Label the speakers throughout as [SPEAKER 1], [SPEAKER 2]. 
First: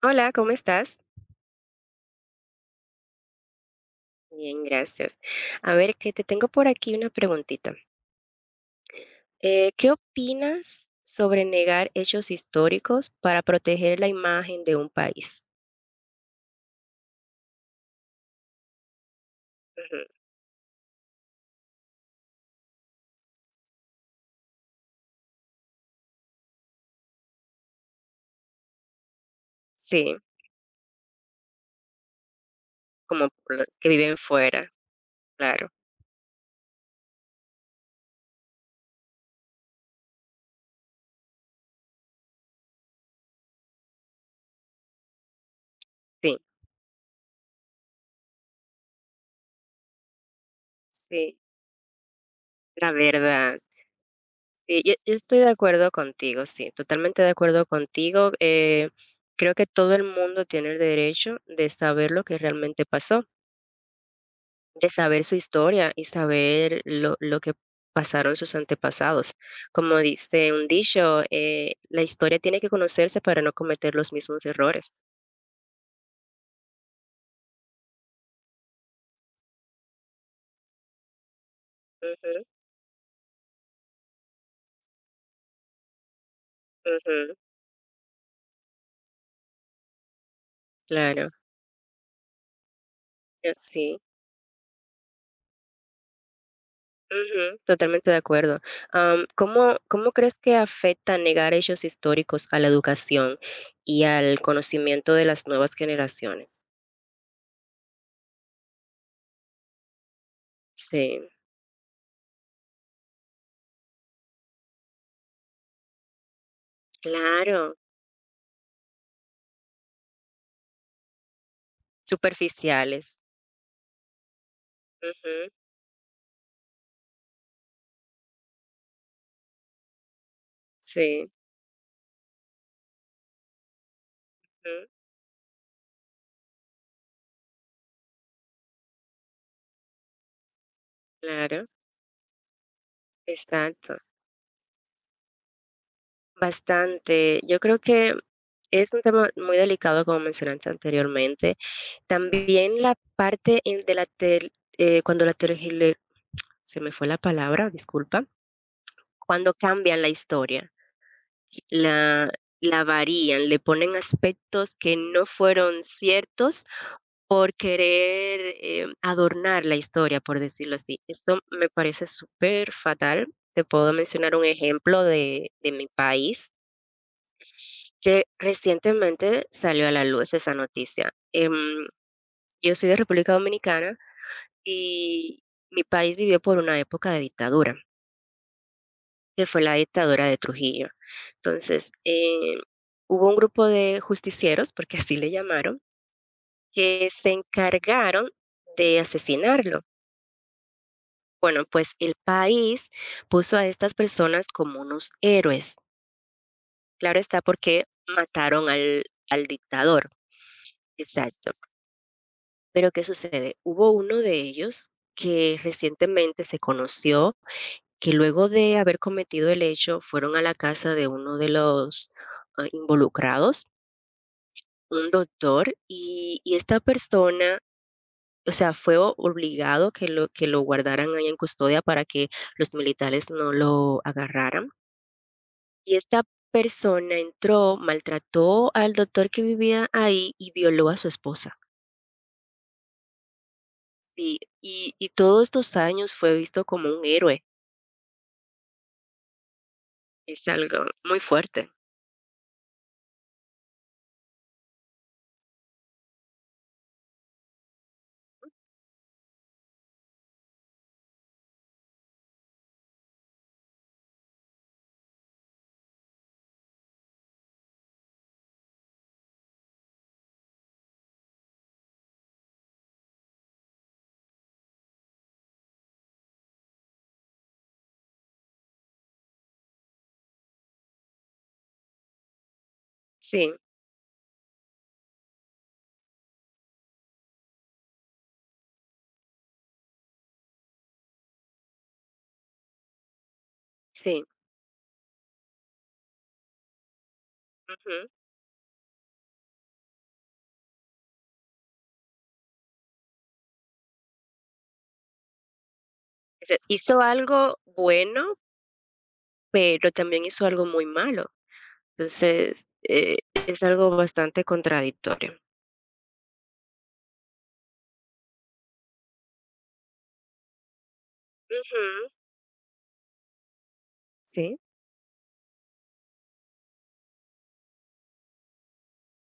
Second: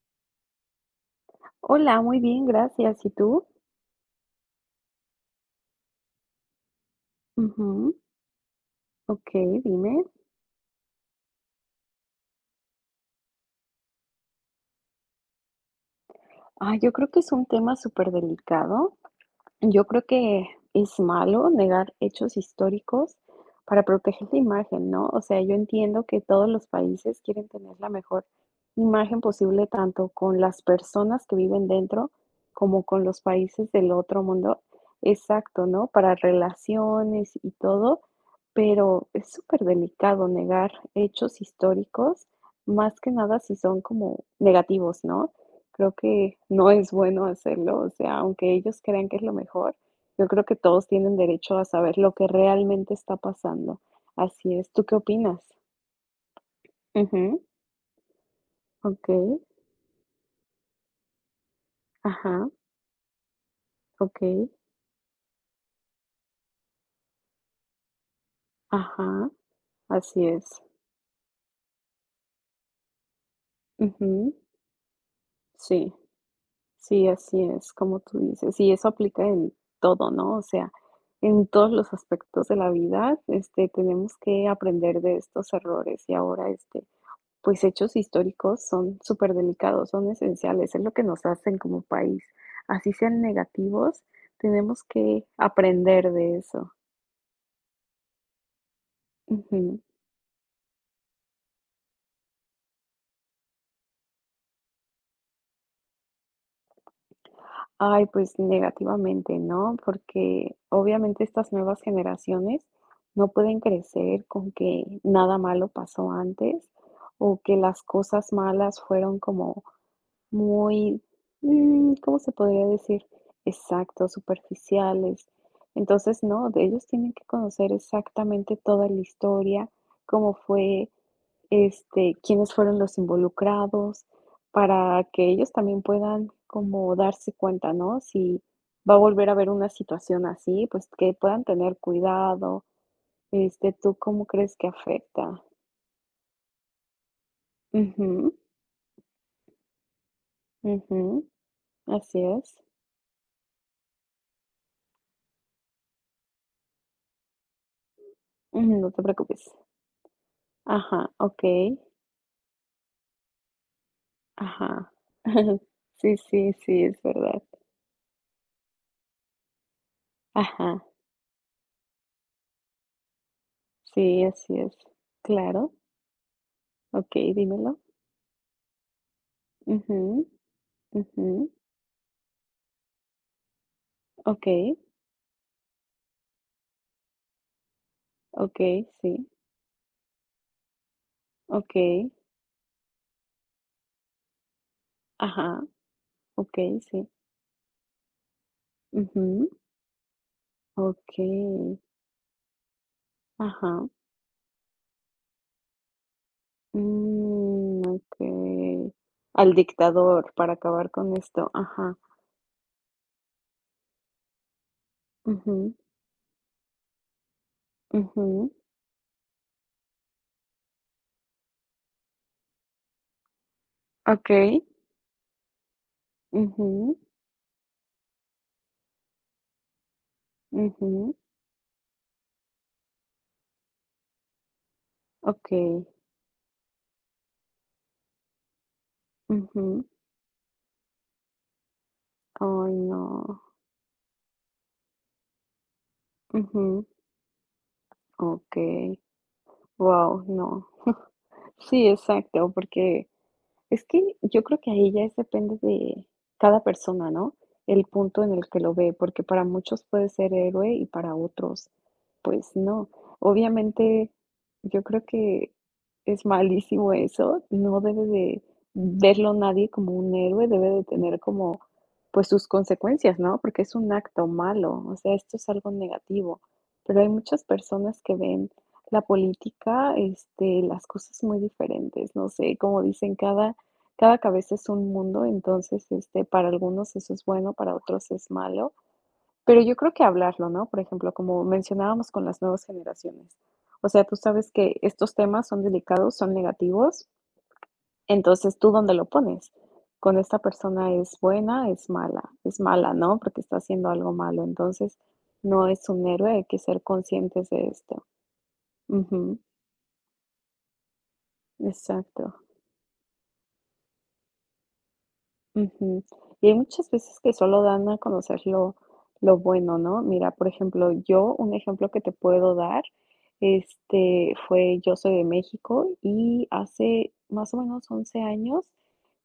[SPEAKER 1] Hola, ¿cómo estás?
[SPEAKER 2] Hola, muy bien, gracias. ¿Y tú?
[SPEAKER 1] Bien, gracias. A ver, que te tengo por aquí una preguntita.
[SPEAKER 2] Ujú, okey,
[SPEAKER 1] ¿Qué
[SPEAKER 2] dime.
[SPEAKER 1] opinas sobre negar hechos históricos para proteger la imagen de un país?
[SPEAKER 2] Ah, yo creo que es un tema súper delicado. Yo
[SPEAKER 1] Ujú.
[SPEAKER 2] creo que es malo negar hechos históricos para proteger la imagen, ¿no? O sea, yo entiendo que todos los países quieren tener la mejor imagen posible, tanto
[SPEAKER 1] Sí,
[SPEAKER 2] con las personas que viven dentro como con los
[SPEAKER 1] como por lo
[SPEAKER 2] países
[SPEAKER 1] que
[SPEAKER 2] del
[SPEAKER 1] viven
[SPEAKER 2] otro mundo.
[SPEAKER 1] fuera,
[SPEAKER 2] Exacto,
[SPEAKER 1] claro.
[SPEAKER 2] ¿no? Para relaciones y todo, pero es súper delicado negar hechos históricos, más que nada si son como negativos, ¿no? Creo que
[SPEAKER 1] Sí,
[SPEAKER 2] no es bueno hacerlo, o sea, aunque ellos crean que es lo mejor, yo creo que todos tienen
[SPEAKER 1] sí,
[SPEAKER 2] derecho a saber lo que
[SPEAKER 1] la
[SPEAKER 2] realmente está
[SPEAKER 1] verdad.
[SPEAKER 2] pasando. Así es,
[SPEAKER 1] Sí,
[SPEAKER 2] ¿tú qué
[SPEAKER 1] yo estoy
[SPEAKER 2] opinas?
[SPEAKER 1] de acuerdo contigo, sí, totalmente de
[SPEAKER 2] Ujú,
[SPEAKER 1] acuerdo contigo.
[SPEAKER 2] okey,
[SPEAKER 1] Creo que todo el mundo tiene el derecho de saber lo que
[SPEAKER 2] ajá,
[SPEAKER 1] realmente pasó,
[SPEAKER 2] okey,
[SPEAKER 1] de saber su historia y saber lo que pasaron sus
[SPEAKER 2] ajá,
[SPEAKER 1] antepasados. Como
[SPEAKER 2] así es.
[SPEAKER 1] dice un dicho, la historia tiene que conocerse para no cometer los
[SPEAKER 2] Ujú,
[SPEAKER 1] mismos errores.
[SPEAKER 2] sí, sí, así es, como tú dices, y eso aplica en todo, ¿no? O sea, en todos los
[SPEAKER 1] Ujú,
[SPEAKER 2] aspectos de la vida, este, tenemos que aprender de estos errores y ahora, este,
[SPEAKER 1] ujú,
[SPEAKER 2] pues hechos históricos son súper delicados, son esenciales, es lo que nos
[SPEAKER 1] claro,
[SPEAKER 2] hacen como país. Así sean
[SPEAKER 1] sí.
[SPEAKER 2] negativos, tenemos que aprender de eso.
[SPEAKER 1] Ujú, totalmente de acuerdo. ¿Cómo,
[SPEAKER 2] Ujú.
[SPEAKER 1] cómo crees que afecta negar hechos históricos a la educación y al conocimiento de las nuevas generaciones?
[SPEAKER 2] Ay, pues negativamente, ¿no? Porque
[SPEAKER 1] Sí,
[SPEAKER 2] obviamente estas nuevas generaciones no pueden crecer con que nada malo pasó antes o que
[SPEAKER 1] claro,
[SPEAKER 2] las cosas malas fueron como muy, ¿cómo se podría decir?
[SPEAKER 1] superficiales.
[SPEAKER 2] Exactos, superficiales.
[SPEAKER 1] Ujú,
[SPEAKER 2] Entonces, no, de ellos tienen que conocer exactamente toda la historia, cómo fue,
[SPEAKER 1] sí,
[SPEAKER 2] este, quiénes fueron los involucrados,
[SPEAKER 1] ujú,
[SPEAKER 2] para que ellos también puedan como darse cuenta, ¿no? Si va a volver a haber una situación así, pues que puedan
[SPEAKER 1] claro,
[SPEAKER 2] tener cuidado. Este, ¿tú
[SPEAKER 1] exacto.
[SPEAKER 2] cómo crees que afecta?
[SPEAKER 1] Bastante. Yo creo que
[SPEAKER 2] Ujú,
[SPEAKER 1] es un tema muy delicado, como mencionaste
[SPEAKER 2] ujú,
[SPEAKER 1] anteriormente.
[SPEAKER 2] así es.
[SPEAKER 1] También la parte en- de la tel- cuando la tergile- se me fue la palabra, disculpa.
[SPEAKER 2] Ujú, no te preocupes.
[SPEAKER 1] Cuando cambian la historia,
[SPEAKER 2] Ajá, okey,
[SPEAKER 1] la, la varían, le ponen aspectos
[SPEAKER 2] ajá.
[SPEAKER 1] que no fueron
[SPEAKER 2] Sí, sí,
[SPEAKER 1] ciertos
[SPEAKER 2] sí, es verdad.
[SPEAKER 1] por querer adornar la historia, por decirlo
[SPEAKER 2] Ajá,
[SPEAKER 1] así. Esto me parece súper fatal. Te puedo
[SPEAKER 2] sí,
[SPEAKER 1] mencionar un
[SPEAKER 2] así es.
[SPEAKER 1] ejemplo de,
[SPEAKER 2] Claro,
[SPEAKER 1] de mi país,
[SPEAKER 2] okey, dímelo.
[SPEAKER 1] que recientemente salió a
[SPEAKER 2] Ujú,
[SPEAKER 1] la luz esa noticia.
[SPEAKER 2] ujú,
[SPEAKER 1] Yo soy de República Dominicana
[SPEAKER 2] okey,
[SPEAKER 1] y mi país vivió por una época de dictadura,
[SPEAKER 2] okey, sí,
[SPEAKER 1] que fue la dictadura de Trujillo. Entonces,
[SPEAKER 2] okey,
[SPEAKER 1] hubo un grupo de justicieros, porque así le
[SPEAKER 2] ajá,
[SPEAKER 1] llamaron,
[SPEAKER 2] okey,
[SPEAKER 1] que
[SPEAKER 2] sí,
[SPEAKER 1] se encargaron de
[SPEAKER 2] ujú,
[SPEAKER 1] asesinarlo. Bueno,
[SPEAKER 2] okey,
[SPEAKER 1] pues el país puso a
[SPEAKER 2] ajá,
[SPEAKER 1] estas personas como unos héroes. Claro está
[SPEAKER 2] mm,
[SPEAKER 1] porque mataron
[SPEAKER 2] okey.
[SPEAKER 1] al
[SPEAKER 2] Al
[SPEAKER 1] dictador.
[SPEAKER 2] dictador para acabar con esto,
[SPEAKER 1] Exacto.
[SPEAKER 2] ajá,
[SPEAKER 1] Pero ¿qué sucede? Hubo uno de ellos que
[SPEAKER 2] ujú,
[SPEAKER 1] recientemente se conoció que luego
[SPEAKER 2] ujú,
[SPEAKER 1] de haber cometido el hecho fueron a la casa de uno de los involucrados,
[SPEAKER 2] okey,
[SPEAKER 1] un doctor, y esta
[SPEAKER 2] ujú,
[SPEAKER 1] persona, o sea, fue obligado que que lo
[SPEAKER 2] ujú,
[SPEAKER 1] guardaran ahí en custodia para que los militares no lo agarraran.
[SPEAKER 2] okey,
[SPEAKER 1] Y esta persona entró, maltrató al doctor que
[SPEAKER 2] ujú.
[SPEAKER 1] vivía ahí y violó a su esposa.
[SPEAKER 2] Ay, no.
[SPEAKER 1] Sí, y todos estos años fue visto
[SPEAKER 2] Ujú,
[SPEAKER 1] como un héroe.
[SPEAKER 2] okey. Wow, no.
[SPEAKER 1] Es algo muy fuerte.
[SPEAKER 2] Sí, exacto, porque es que yo creo que ahí ya es depende de cada persona, ¿no? El punto en el que lo ve, porque para muchos puede ser héroe y para otros, pues no. Obviamente, yo creo que es malísimo eso, no debe de verlo nadie como un héroe, debe de tener como, pues sus consecuencias, ¿no? Porque es un acto malo, o sea, esto es algo negativo, pero hay muchas personas que ven la política, este, las cosas muy diferentes, no sé, como dicen,
[SPEAKER 1] Sí,
[SPEAKER 2] cada cabeza es un mundo, entonces, este, para algunos eso es bueno, para otros es malo, pero yo creo que hablarlo, ¿no? Por ejemplo, como mencionábamos con las nuevas generaciones. O sea, tú
[SPEAKER 1] sí.
[SPEAKER 2] sabes que estos temas son delicados, son negativos,
[SPEAKER 1] Ujú.
[SPEAKER 2] entonces, ¿tú dónde lo pones? Con esta persona es buena, es mala, ¿no? Porque está haciendo algo malo, entonces no es un héroe, hay
[SPEAKER 1] O sea,
[SPEAKER 2] que ser
[SPEAKER 1] hizo
[SPEAKER 2] conscientes
[SPEAKER 1] algo
[SPEAKER 2] de esto.
[SPEAKER 1] bueno,
[SPEAKER 2] Ujú,
[SPEAKER 1] pero también hizo algo muy malo.
[SPEAKER 2] exacto.
[SPEAKER 1] Entonces, es algo bastante contradictorio.
[SPEAKER 2] Ujú. Y hay muchas veces que solo dan a conocer lo bueno, ¿no? Mira, por ejemplo, yo un ejemplo que te
[SPEAKER 1] Ujú.
[SPEAKER 2] puedo dar, este,
[SPEAKER 1] Sí,
[SPEAKER 2] fue yo soy de México y hace más o menos 11 años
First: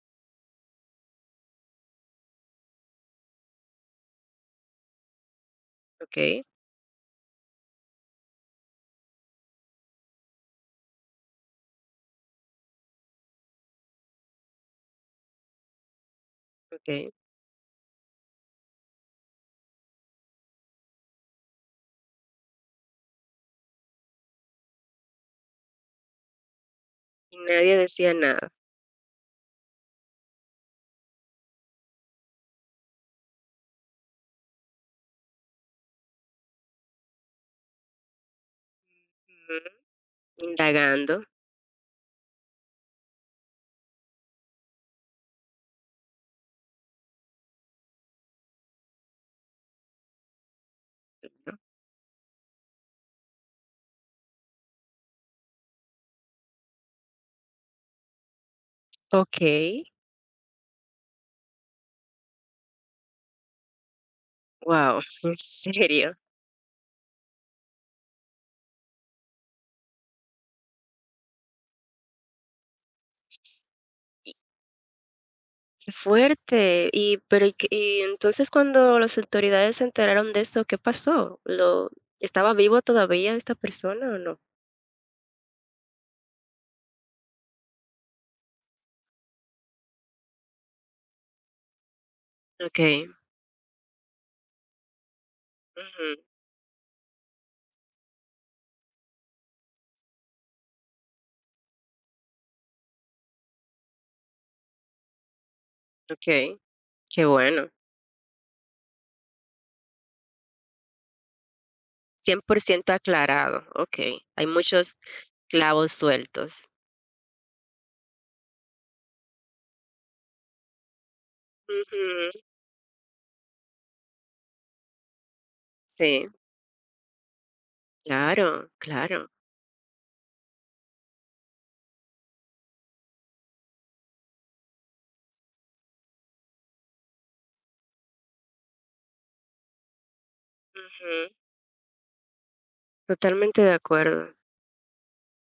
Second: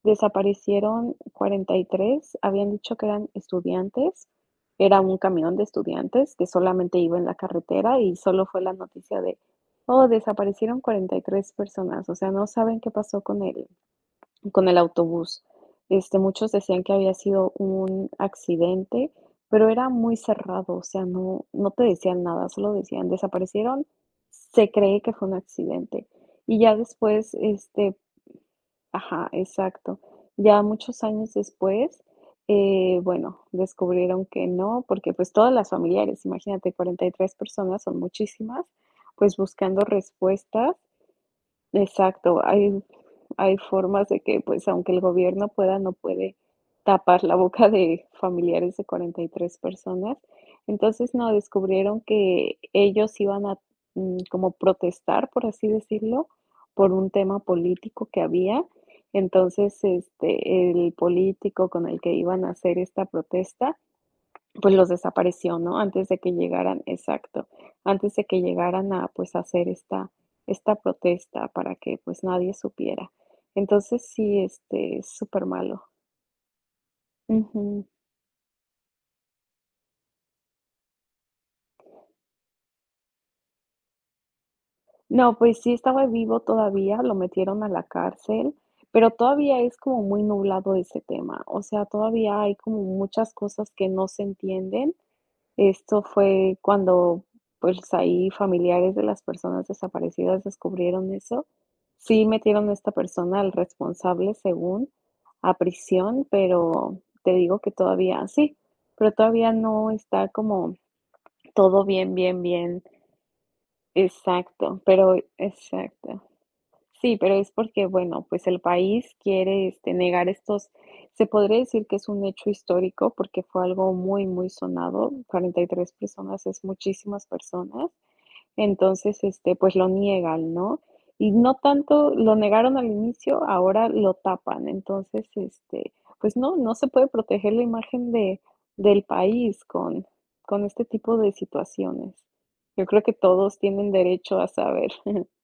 [SPEAKER 2] desaparecieron 43, habían dicho que eran estudiantes, era un camión de estudiantes
[SPEAKER 1] okey,
[SPEAKER 2] que solamente iba en la carretera y solo fue la noticia de: "Oh, desaparecieron 43 personas", o sea, no saben qué pasó con el autobús. Este, muchos decían que
[SPEAKER 1] okey.
[SPEAKER 2] había sido un accidente, pero era muy cerrado, o sea, no te decían nada, solo decían: "Desaparecieron, se cree que fue un accidente". Y ya después,
[SPEAKER 1] Y nadie
[SPEAKER 2] este,
[SPEAKER 1] decía nada.
[SPEAKER 2] ajá, exacto. Ya muchos años después, bueno, descubrieron que no, porque, pues, todas las familiares, imagínate, 43 personas, son muchísimas, pues,
[SPEAKER 1] Ujú.
[SPEAKER 2] buscando respuestas.
[SPEAKER 1] Indagando.
[SPEAKER 2] Exacto, hay formas de que, pues, aunque el gobierno pueda, no puede tapar la boca de familiares de 43 personas. Entonces, no, descubrieron que ellos iban a, como protestar, por así decirlo, por un tema político que había. Entonces,
[SPEAKER 1] Okey,
[SPEAKER 2] este, el político con el que iban a hacer esta protesta, pues los
[SPEAKER 1] wow, ¿en
[SPEAKER 2] desapareció, ¿no? Antes
[SPEAKER 1] serio?
[SPEAKER 2] de que llegaran exacto, antes de que llegaran a, pues, hacer esta protesta para que, pues, nadie supiera. Entonces sí, este, es súper malo.
[SPEAKER 1] Qué fuerte. Y pero, ¿y qué?
[SPEAKER 2] Ujú.
[SPEAKER 1] Y entonces, cuando las autoridades se enteraron de eso, ¿qué pasó? ¿Lo estaba vivo todavía esta persona o no?
[SPEAKER 2] No, pues sí estaba vivo todavía, lo metieron a la cárcel, pero todavía es como muy nublado ese tema, o sea, todavía hay como
[SPEAKER 1] Okey,
[SPEAKER 2] muchas cosas que no se entienden. Esto
[SPEAKER 1] ujú,
[SPEAKER 2] fue cuando, pues, ahí familiares de las personas desaparecidas descubrieron eso. Sí metieron a esta persona, al responsable, según, a prisión,
[SPEAKER 1] okey,
[SPEAKER 2] pero
[SPEAKER 1] qué
[SPEAKER 2] te digo
[SPEAKER 1] bueno.
[SPEAKER 2] que todavía sí, pero todavía no está como todo bien, bien,
[SPEAKER 1] cien por
[SPEAKER 2] bien.
[SPEAKER 1] ciento aclarado, okey. Hay
[SPEAKER 2] Exacto,
[SPEAKER 1] muchos
[SPEAKER 2] pero
[SPEAKER 1] clavos
[SPEAKER 2] exacto.
[SPEAKER 1] sueltos.
[SPEAKER 2] Sí, pero es porque, bueno, pues el país quiere, este, negar estos, se podría decir que es un
[SPEAKER 1] Ujú.
[SPEAKER 2] hecho histórico, porque fue algo muy, muy sonado. Cuarenta y tres
[SPEAKER 1] Sí,
[SPEAKER 2] personas es muchísimas personas,
[SPEAKER 1] claro,
[SPEAKER 2] entonces,
[SPEAKER 1] claro.
[SPEAKER 2] este, pues lo niegan, ¿no? Y no tanto lo negaron al inicio, ahora lo tapan, entonces, este, pues no, no se puede proteger la imagen de del país con este tipo
[SPEAKER 1] Ujú.
[SPEAKER 2] de situaciones. Yo creo que todos
[SPEAKER 1] Totalmente de
[SPEAKER 2] tienen
[SPEAKER 1] acuerdo.
[SPEAKER 2] derecho a saber.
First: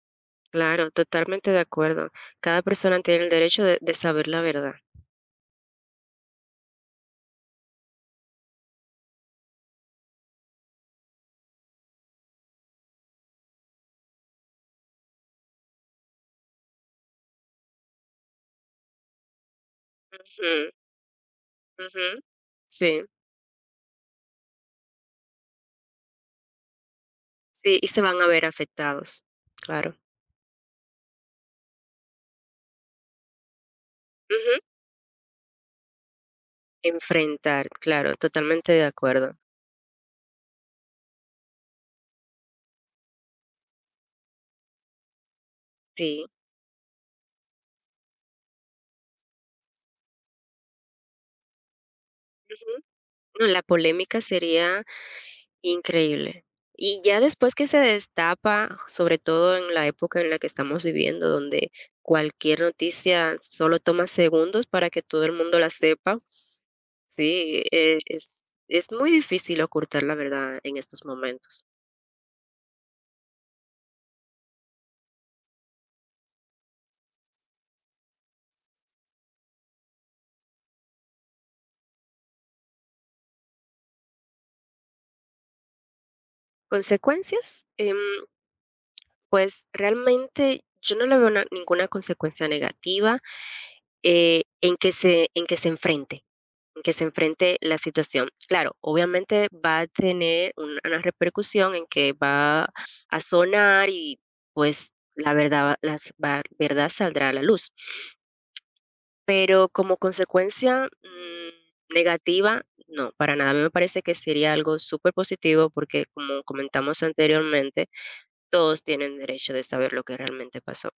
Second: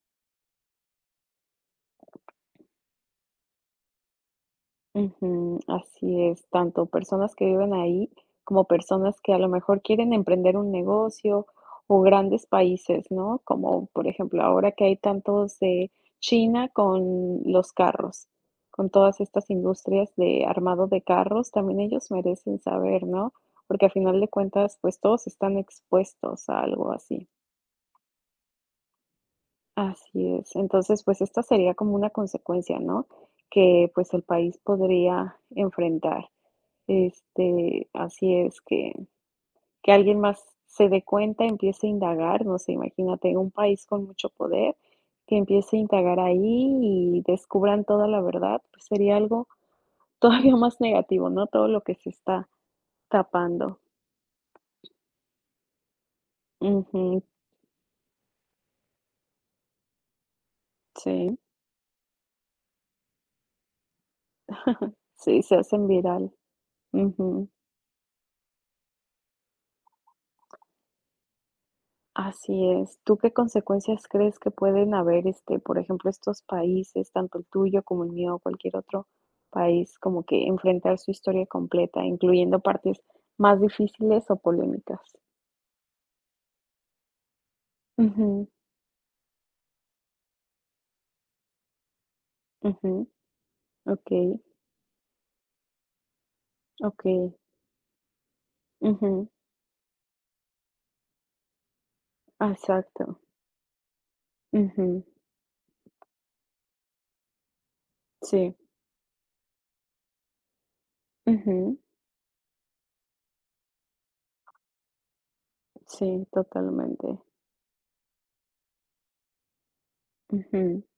[SPEAKER 1] Claro, totalmente de acuerdo. Cada persona tiene el derecho de saber la verdad.
[SPEAKER 2] Ujú, así es, tanto personas que viven ahí como personas que a lo mejor quieren emprender un negocio o grandes países, ¿no? Como por ejemplo, ahora que hay tantos de China con los carros, con todas estas industrias de armado de carros, también
[SPEAKER 1] Ujú, ujú.
[SPEAKER 2] ellos merecen
[SPEAKER 1] Sí,
[SPEAKER 2] saber, ¿no? Porque a final de cuentas, pues todos están expuestos a algo así.
[SPEAKER 1] sí, y se van a ver afectados. Claro.
[SPEAKER 2] Así es. Entonces, pues esta sería como una consecuencia, ¿no? Que pues el país
[SPEAKER 1] Ujú.
[SPEAKER 2] podría enfrentar.
[SPEAKER 1] Enfrentar,
[SPEAKER 2] Este,
[SPEAKER 1] claro,
[SPEAKER 2] así es,
[SPEAKER 1] totalmente de
[SPEAKER 2] que
[SPEAKER 1] acuerdo.
[SPEAKER 2] que alguien más se dé cuenta, empiece a indagar, no sé, imagínate, un país con mucho poder, que empiece a indagar
[SPEAKER 1] Sí.
[SPEAKER 2] ahí y descubran toda la verdad, pues sería algo todavía más negativo, ¿no? Todo lo que se está
[SPEAKER 1] Ujú. No, la
[SPEAKER 2] tapando.
[SPEAKER 1] polémica sería increíble. Y ya
[SPEAKER 2] Ujú,
[SPEAKER 1] después que se destapa, sobre todo en la época en la que estamos viviendo,
[SPEAKER 2] sí,
[SPEAKER 1] donde cualquier noticia solo toma segundos para que todo el
[SPEAKER 2] sí, se
[SPEAKER 1] mundo la
[SPEAKER 2] hacen
[SPEAKER 1] sepa,
[SPEAKER 2] viral. Ujú.
[SPEAKER 1] sí, es muy difícil ocultar la verdad en estos momentos.
[SPEAKER 2] Así es. ¿Tú qué consecuencias crees que pueden haber, este, por ejemplo, estos países, tanto el tuyo como el mío, o cualquier otro país, como que enfrentar su historia completa, incluyendo partes más difíciles o polémicas?
[SPEAKER 1] ¿Consecuencias?
[SPEAKER 2] Ujú,
[SPEAKER 1] Pues realmente yo no le veo ninguna consecuencia
[SPEAKER 2] ujú,
[SPEAKER 1] negativa,
[SPEAKER 2] okey,
[SPEAKER 1] en que se enfrente. Que se
[SPEAKER 2] okey.
[SPEAKER 1] enfrente la situación. Claro,
[SPEAKER 2] Ujú,
[SPEAKER 1] obviamente va a tener una repercusión en que va
[SPEAKER 2] exacto.
[SPEAKER 1] a sonar y pues
[SPEAKER 2] Ujú,
[SPEAKER 1] la verdad, verdad saldrá a la luz.
[SPEAKER 2] sí.
[SPEAKER 1] Pero como consecuencia
[SPEAKER 2] Ujú,
[SPEAKER 1] negativa, no, para nada. A mí me parece que sería algo súper positivo porque
[SPEAKER 2] sí,
[SPEAKER 1] como comentamos
[SPEAKER 2] totalmente.
[SPEAKER 1] anteriormente, todos tienen derecho de saber lo que realmente
[SPEAKER 2] Ujú,
[SPEAKER 1] pasó.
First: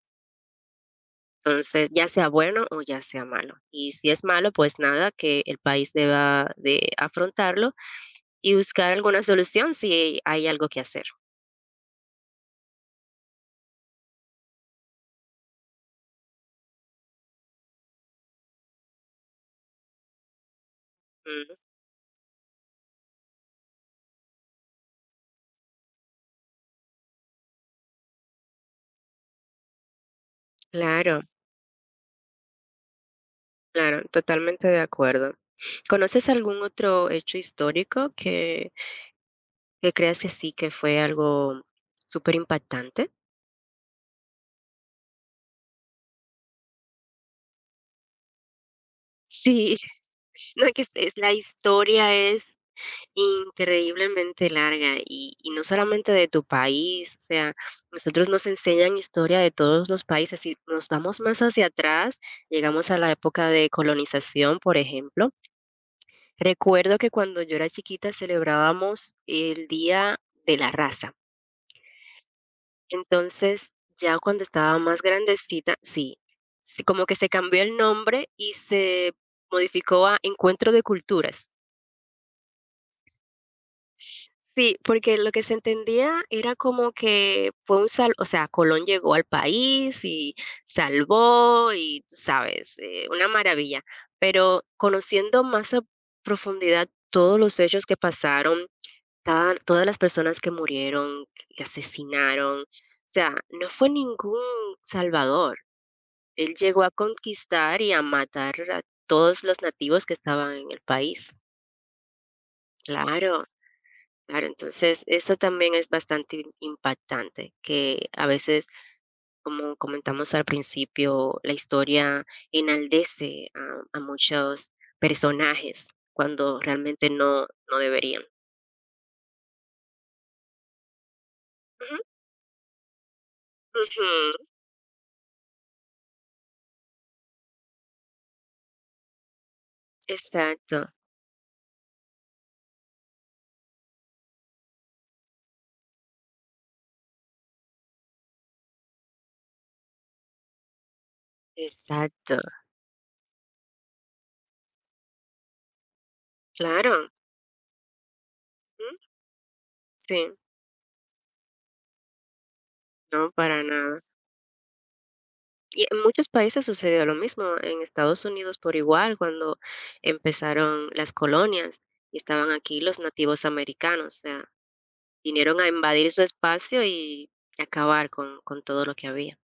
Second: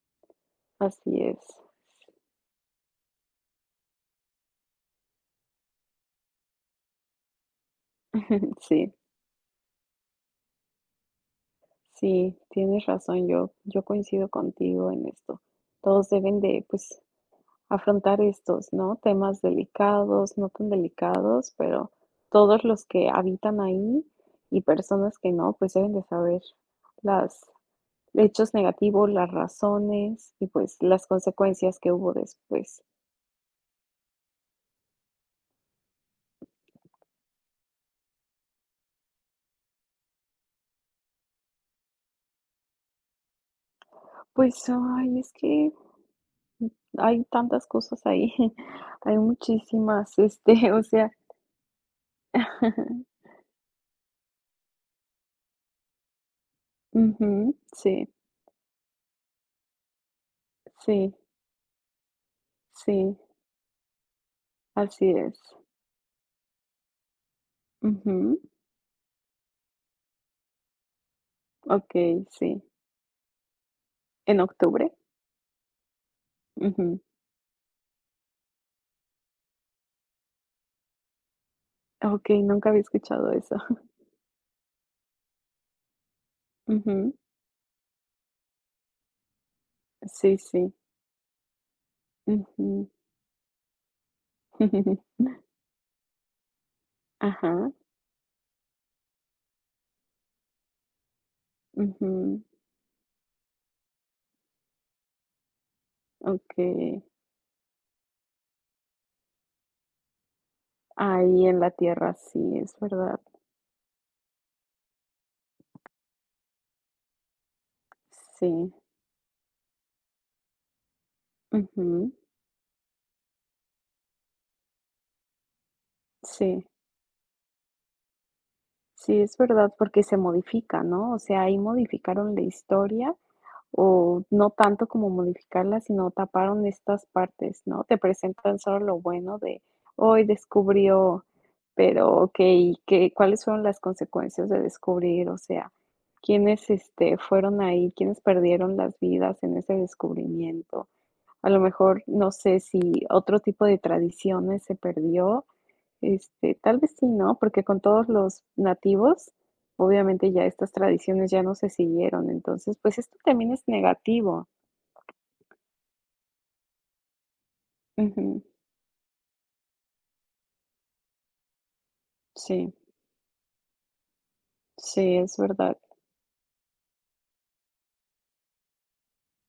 [SPEAKER 2] así es.
[SPEAKER 1] Entonces, ya sea bueno o ya sea malo. Y si es malo, pues nada, que el país deba de afrontarlo y buscar
[SPEAKER 2] Sí,
[SPEAKER 1] alguna solución si hay algo que hacer.
[SPEAKER 2] sí, tienes razón, yo coincido contigo en esto. Todos deben de, pues afrontar estos, ¿no? Temas delicados, no tan delicados,
[SPEAKER 1] Ujú.
[SPEAKER 2] pero todos los que habitan ahí y personas que no, pues deben de saber los hechos negativos, las razones y pues las
[SPEAKER 1] Claro,
[SPEAKER 2] consecuencias que hubo después.
[SPEAKER 1] claro, totalmente de acuerdo. ¿Conoces algún otro hecho histórico que creas que sí, que fue algo súper impactante?
[SPEAKER 2] Pues, ay, es que hay tantas cosas ahí, hay
[SPEAKER 1] Sí,
[SPEAKER 2] muchísimas, este,
[SPEAKER 1] no, que
[SPEAKER 2] o sea,
[SPEAKER 1] la historia es increíblemente larga y no solamente de tu país, o
[SPEAKER 2] ujú,
[SPEAKER 1] sea,
[SPEAKER 2] sí,
[SPEAKER 1] nosotros nos enseñan historia de todos los países y nos
[SPEAKER 2] sí,
[SPEAKER 1] vamos más hacia atrás, llegamos a la
[SPEAKER 2] sí,
[SPEAKER 1] época de colonización, por
[SPEAKER 2] así
[SPEAKER 1] ejemplo.
[SPEAKER 2] es.
[SPEAKER 1] Recuerdo que cuando yo era chiquita
[SPEAKER 2] Ujú,
[SPEAKER 1] celebrábamos el Día de la Raza.
[SPEAKER 2] okey, sí.
[SPEAKER 1] Entonces, ya
[SPEAKER 2] ¿En
[SPEAKER 1] cuando estaba
[SPEAKER 2] octubre?
[SPEAKER 1] más grandecita, sí, sí,
[SPEAKER 2] Ujú.
[SPEAKER 1] como que se cambió el nombre y se modificó a Encuentro de Culturas.
[SPEAKER 2] Okey, nunca había escuchado eso.
[SPEAKER 1] Sí, porque lo que se entendía era como
[SPEAKER 2] Ujú.
[SPEAKER 1] que fue o sea, Colón llegó al país y
[SPEAKER 2] Sí, sí.
[SPEAKER 1] salvó y, tú sabes,
[SPEAKER 2] Ujú.
[SPEAKER 1] una maravilla. Pero conociendo más a profundidad todos
[SPEAKER 2] Ajá.
[SPEAKER 1] los hechos que pasaron. Estaban todas las personas que murieron, que
[SPEAKER 2] Ujú.
[SPEAKER 1] asesinaron, o sea, no fue ningún salvador. Él llegó a
[SPEAKER 2] Okey.
[SPEAKER 1] conquistar y a matar a todos los nativos que estaban en el país.
[SPEAKER 2] Ahí en la tierra, sí, es verdad.
[SPEAKER 1] Claro, claro. Entonces, eso también es bastante impactante, que a veces,
[SPEAKER 2] Sí.
[SPEAKER 1] como comentamos al principio, la
[SPEAKER 2] Ujú.
[SPEAKER 1] historia enaldece a muchos personajes cuando
[SPEAKER 2] Sí.
[SPEAKER 1] realmente no, no deberían.
[SPEAKER 2] Sí, es verdad, porque se modifica, ¿no? O sea, ahí
[SPEAKER 1] Ujú,
[SPEAKER 2] modificaron la historia, o
[SPEAKER 1] ujú,
[SPEAKER 2] no tanto como modificarlas, sino taparon estas partes, ¿no? Te presentan solo lo bueno de hoy
[SPEAKER 1] exacto,
[SPEAKER 2] descubrió, pero okey, ¿qué cuáles fueron las consecuencias de descubrir? O sea, ¿quiénes, este, fueron ahí? ¿Quiénes perdieron las vidas en ese descubrimiento? A lo mejor, no
[SPEAKER 1] exacto.
[SPEAKER 2] sé si otro tipo de tradiciones se perdió, este, tal vez sí,
[SPEAKER 1] Claro,
[SPEAKER 2] ¿no? Porque con todos los
[SPEAKER 1] ujú,
[SPEAKER 2] nativos, obviamente
[SPEAKER 1] sí,
[SPEAKER 2] ya estas tradiciones ya no se siguieron. Entonces, pues esto
[SPEAKER 1] no,
[SPEAKER 2] también es
[SPEAKER 1] para nada.
[SPEAKER 2] negativo.
[SPEAKER 1] Y en muchos países sucedió lo mismo, en Estados
[SPEAKER 2] Ujú.
[SPEAKER 1] Unidos por igual, cuando empezaron las colonias y estaban
[SPEAKER 2] Sí,
[SPEAKER 1] aquí los nativos americanos, o sea,
[SPEAKER 2] sí, es
[SPEAKER 1] vinieron a
[SPEAKER 2] verdad.
[SPEAKER 1] invadir su espacio y acabar con todo lo que había.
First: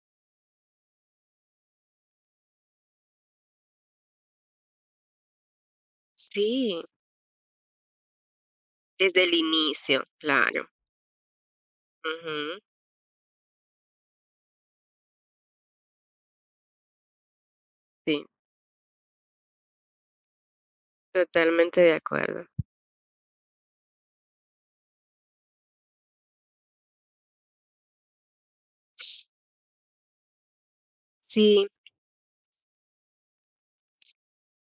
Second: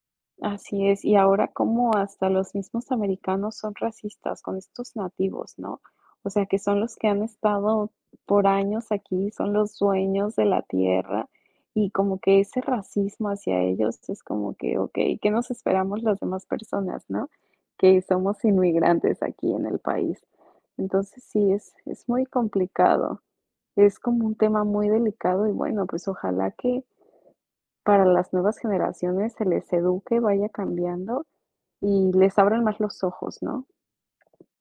[SPEAKER 2] Así es, y ahora como hasta los mismos americanos son racistas con estos nativos, ¿no? O sea, que son
[SPEAKER 1] Sí,
[SPEAKER 2] los que han estado por años
[SPEAKER 1] desde
[SPEAKER 2] aquí,
[SPEAKER 1] el
[SPEAKER 2] son los
[SPEAKER 1] inicio,
[SPEAKER 2] dueños de la
[SPEAKER 1] claro.
[SPEAKER 2] tierra y como que
[SPEAKER 1] Ujú,
[SPEAKER 2] ese racismo hacia ellos es como que, okey, ¿qué nos esperamos las demás personas, no? Que
[SPEAKER 1] sí,
[SPEAKER 2] somos inmigrantes aquí en el país. Entonces sí, es
[SPEAKER 1] totalmente de
[SPEAKER 2] es muy
[SPEAKER 1] acuerdo.
[SPEAKER 2] complicado, es como un tema muy delicado y bueno, pues ojalá que para las nuevas generaciones se les eduque, vaya cambiando
[SPEAKER 1] Sí,
[SPEAKER 2] y les abran más los ojos, ¿no?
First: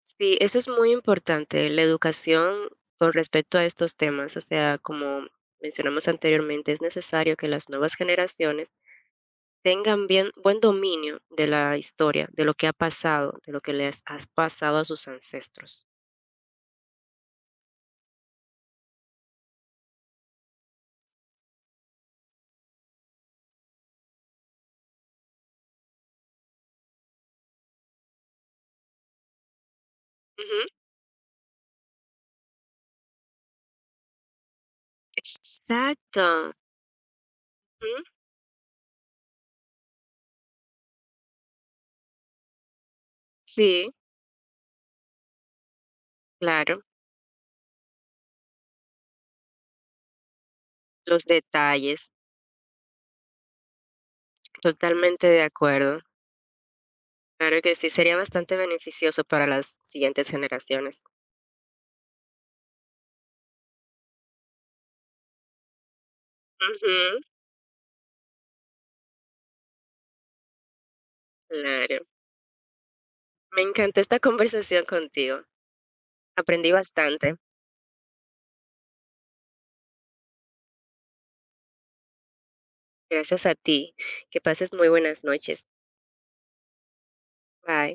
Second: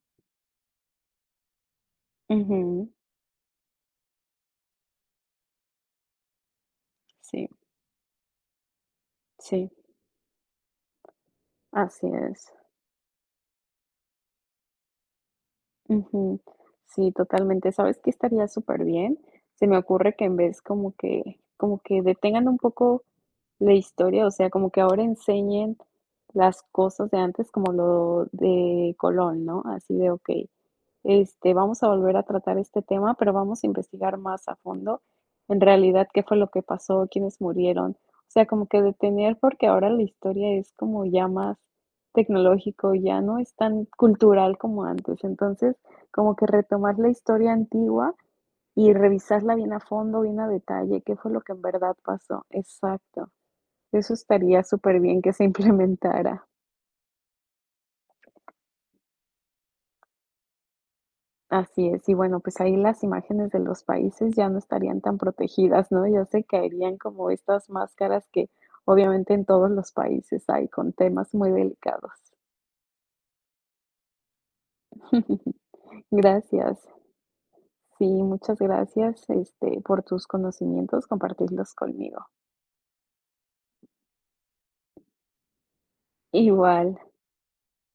[SPEAKER 1] sí, eso es muy importante, la educación
[SPEAKER 2] Ujú.
[SPEAKER 1] con respecto a estos temas. O sea, como mencionamos anteriormente, es necesario que
[SPEAKER 2] Sí,
[SPEAKER 1] las nuevas generaciones
[SPEAKER 2] sí.
[SPEAKER 1] tengan bien buen dominio de la
[SPEAKER 2] Así
[SPEAKER 1] historia, de
[SPEAKER 2] es.
[SPEAKER 1] lo que ha pasado, de lo que les ha pasado a sus ancestros.
[SPEAKER 2] Ujú. Sí, totalmente. ¿Sabes qué estaría súper bien? Se me ocurre que en vez como que detengan un poco la historia, o sea, como que ahora enseñen las cosas de antes, como lo de Colón, ¿no? Así de, okey,
[SPEAKER 1] Ujú,
[SPEAKER 2] este, vamos a volver a tratar este tema, pero vamos a investigar más a fondo, en realidad, qué fue lo
[SPEAKER 1] exacto.
[SPEAKER 2] que pasó, quiénes murieron.
[SPEAKER 1] Ujú,
[SPEAKER 2] O sea, como que detener, porque ahora la historia es como ya más tecnológico, ya no es tan
[SPEAKER 1] sí,
[SPEAKER 2] cultural como antes. Entonces, como que
[SPEAKER 1] claro,
[SPEAKER 2] retomar la historia antigua y revisarla bien a fondo, bien a detalle, qué
[SPEAKER 1] los
[SPEAKER 2] fue lo que en verdad
[SPEAKER 1] detalles,
[SPEAKER 2] pasó. Exacto. Eso estaría súper bien
[SPEAKER 1] totalmente
[SPEAKER 2] que se
[SPEAKER 1] de acuerdo.
[SPEAKER 2] implementara.
[SPEAKER 1] Claro que sí, sería bastante beneficioso para las siguientes generaciones.
[SPEAKER 2] Así es, y bueno, pues ahí las imágenes de los países ya no estarían tan protegidas, ¿no? Ya se caerían
[SPEAKER 1] Ujú,
[SPEAKER 2] como estas máscaras que obviamente en todos los países hay con temas muy
[SPEAKER 1] claro.
[SPEAKER 2] delicados.
[SPEAKER 1] Me encantó esta conversación contigo. Aprendí
[SPEAKER 2] Gracias.
[SPEAKER 1] bastante,
[SPEAKER 2] Sí, muchas gracias, este, por tus conocimientos, compartirlos conmigo.
[SPEAKER 1] gracias a ti. Que pases muy buenas noches.
[SPEAKER 2] Igual.
[SPEAKER 1] Bye.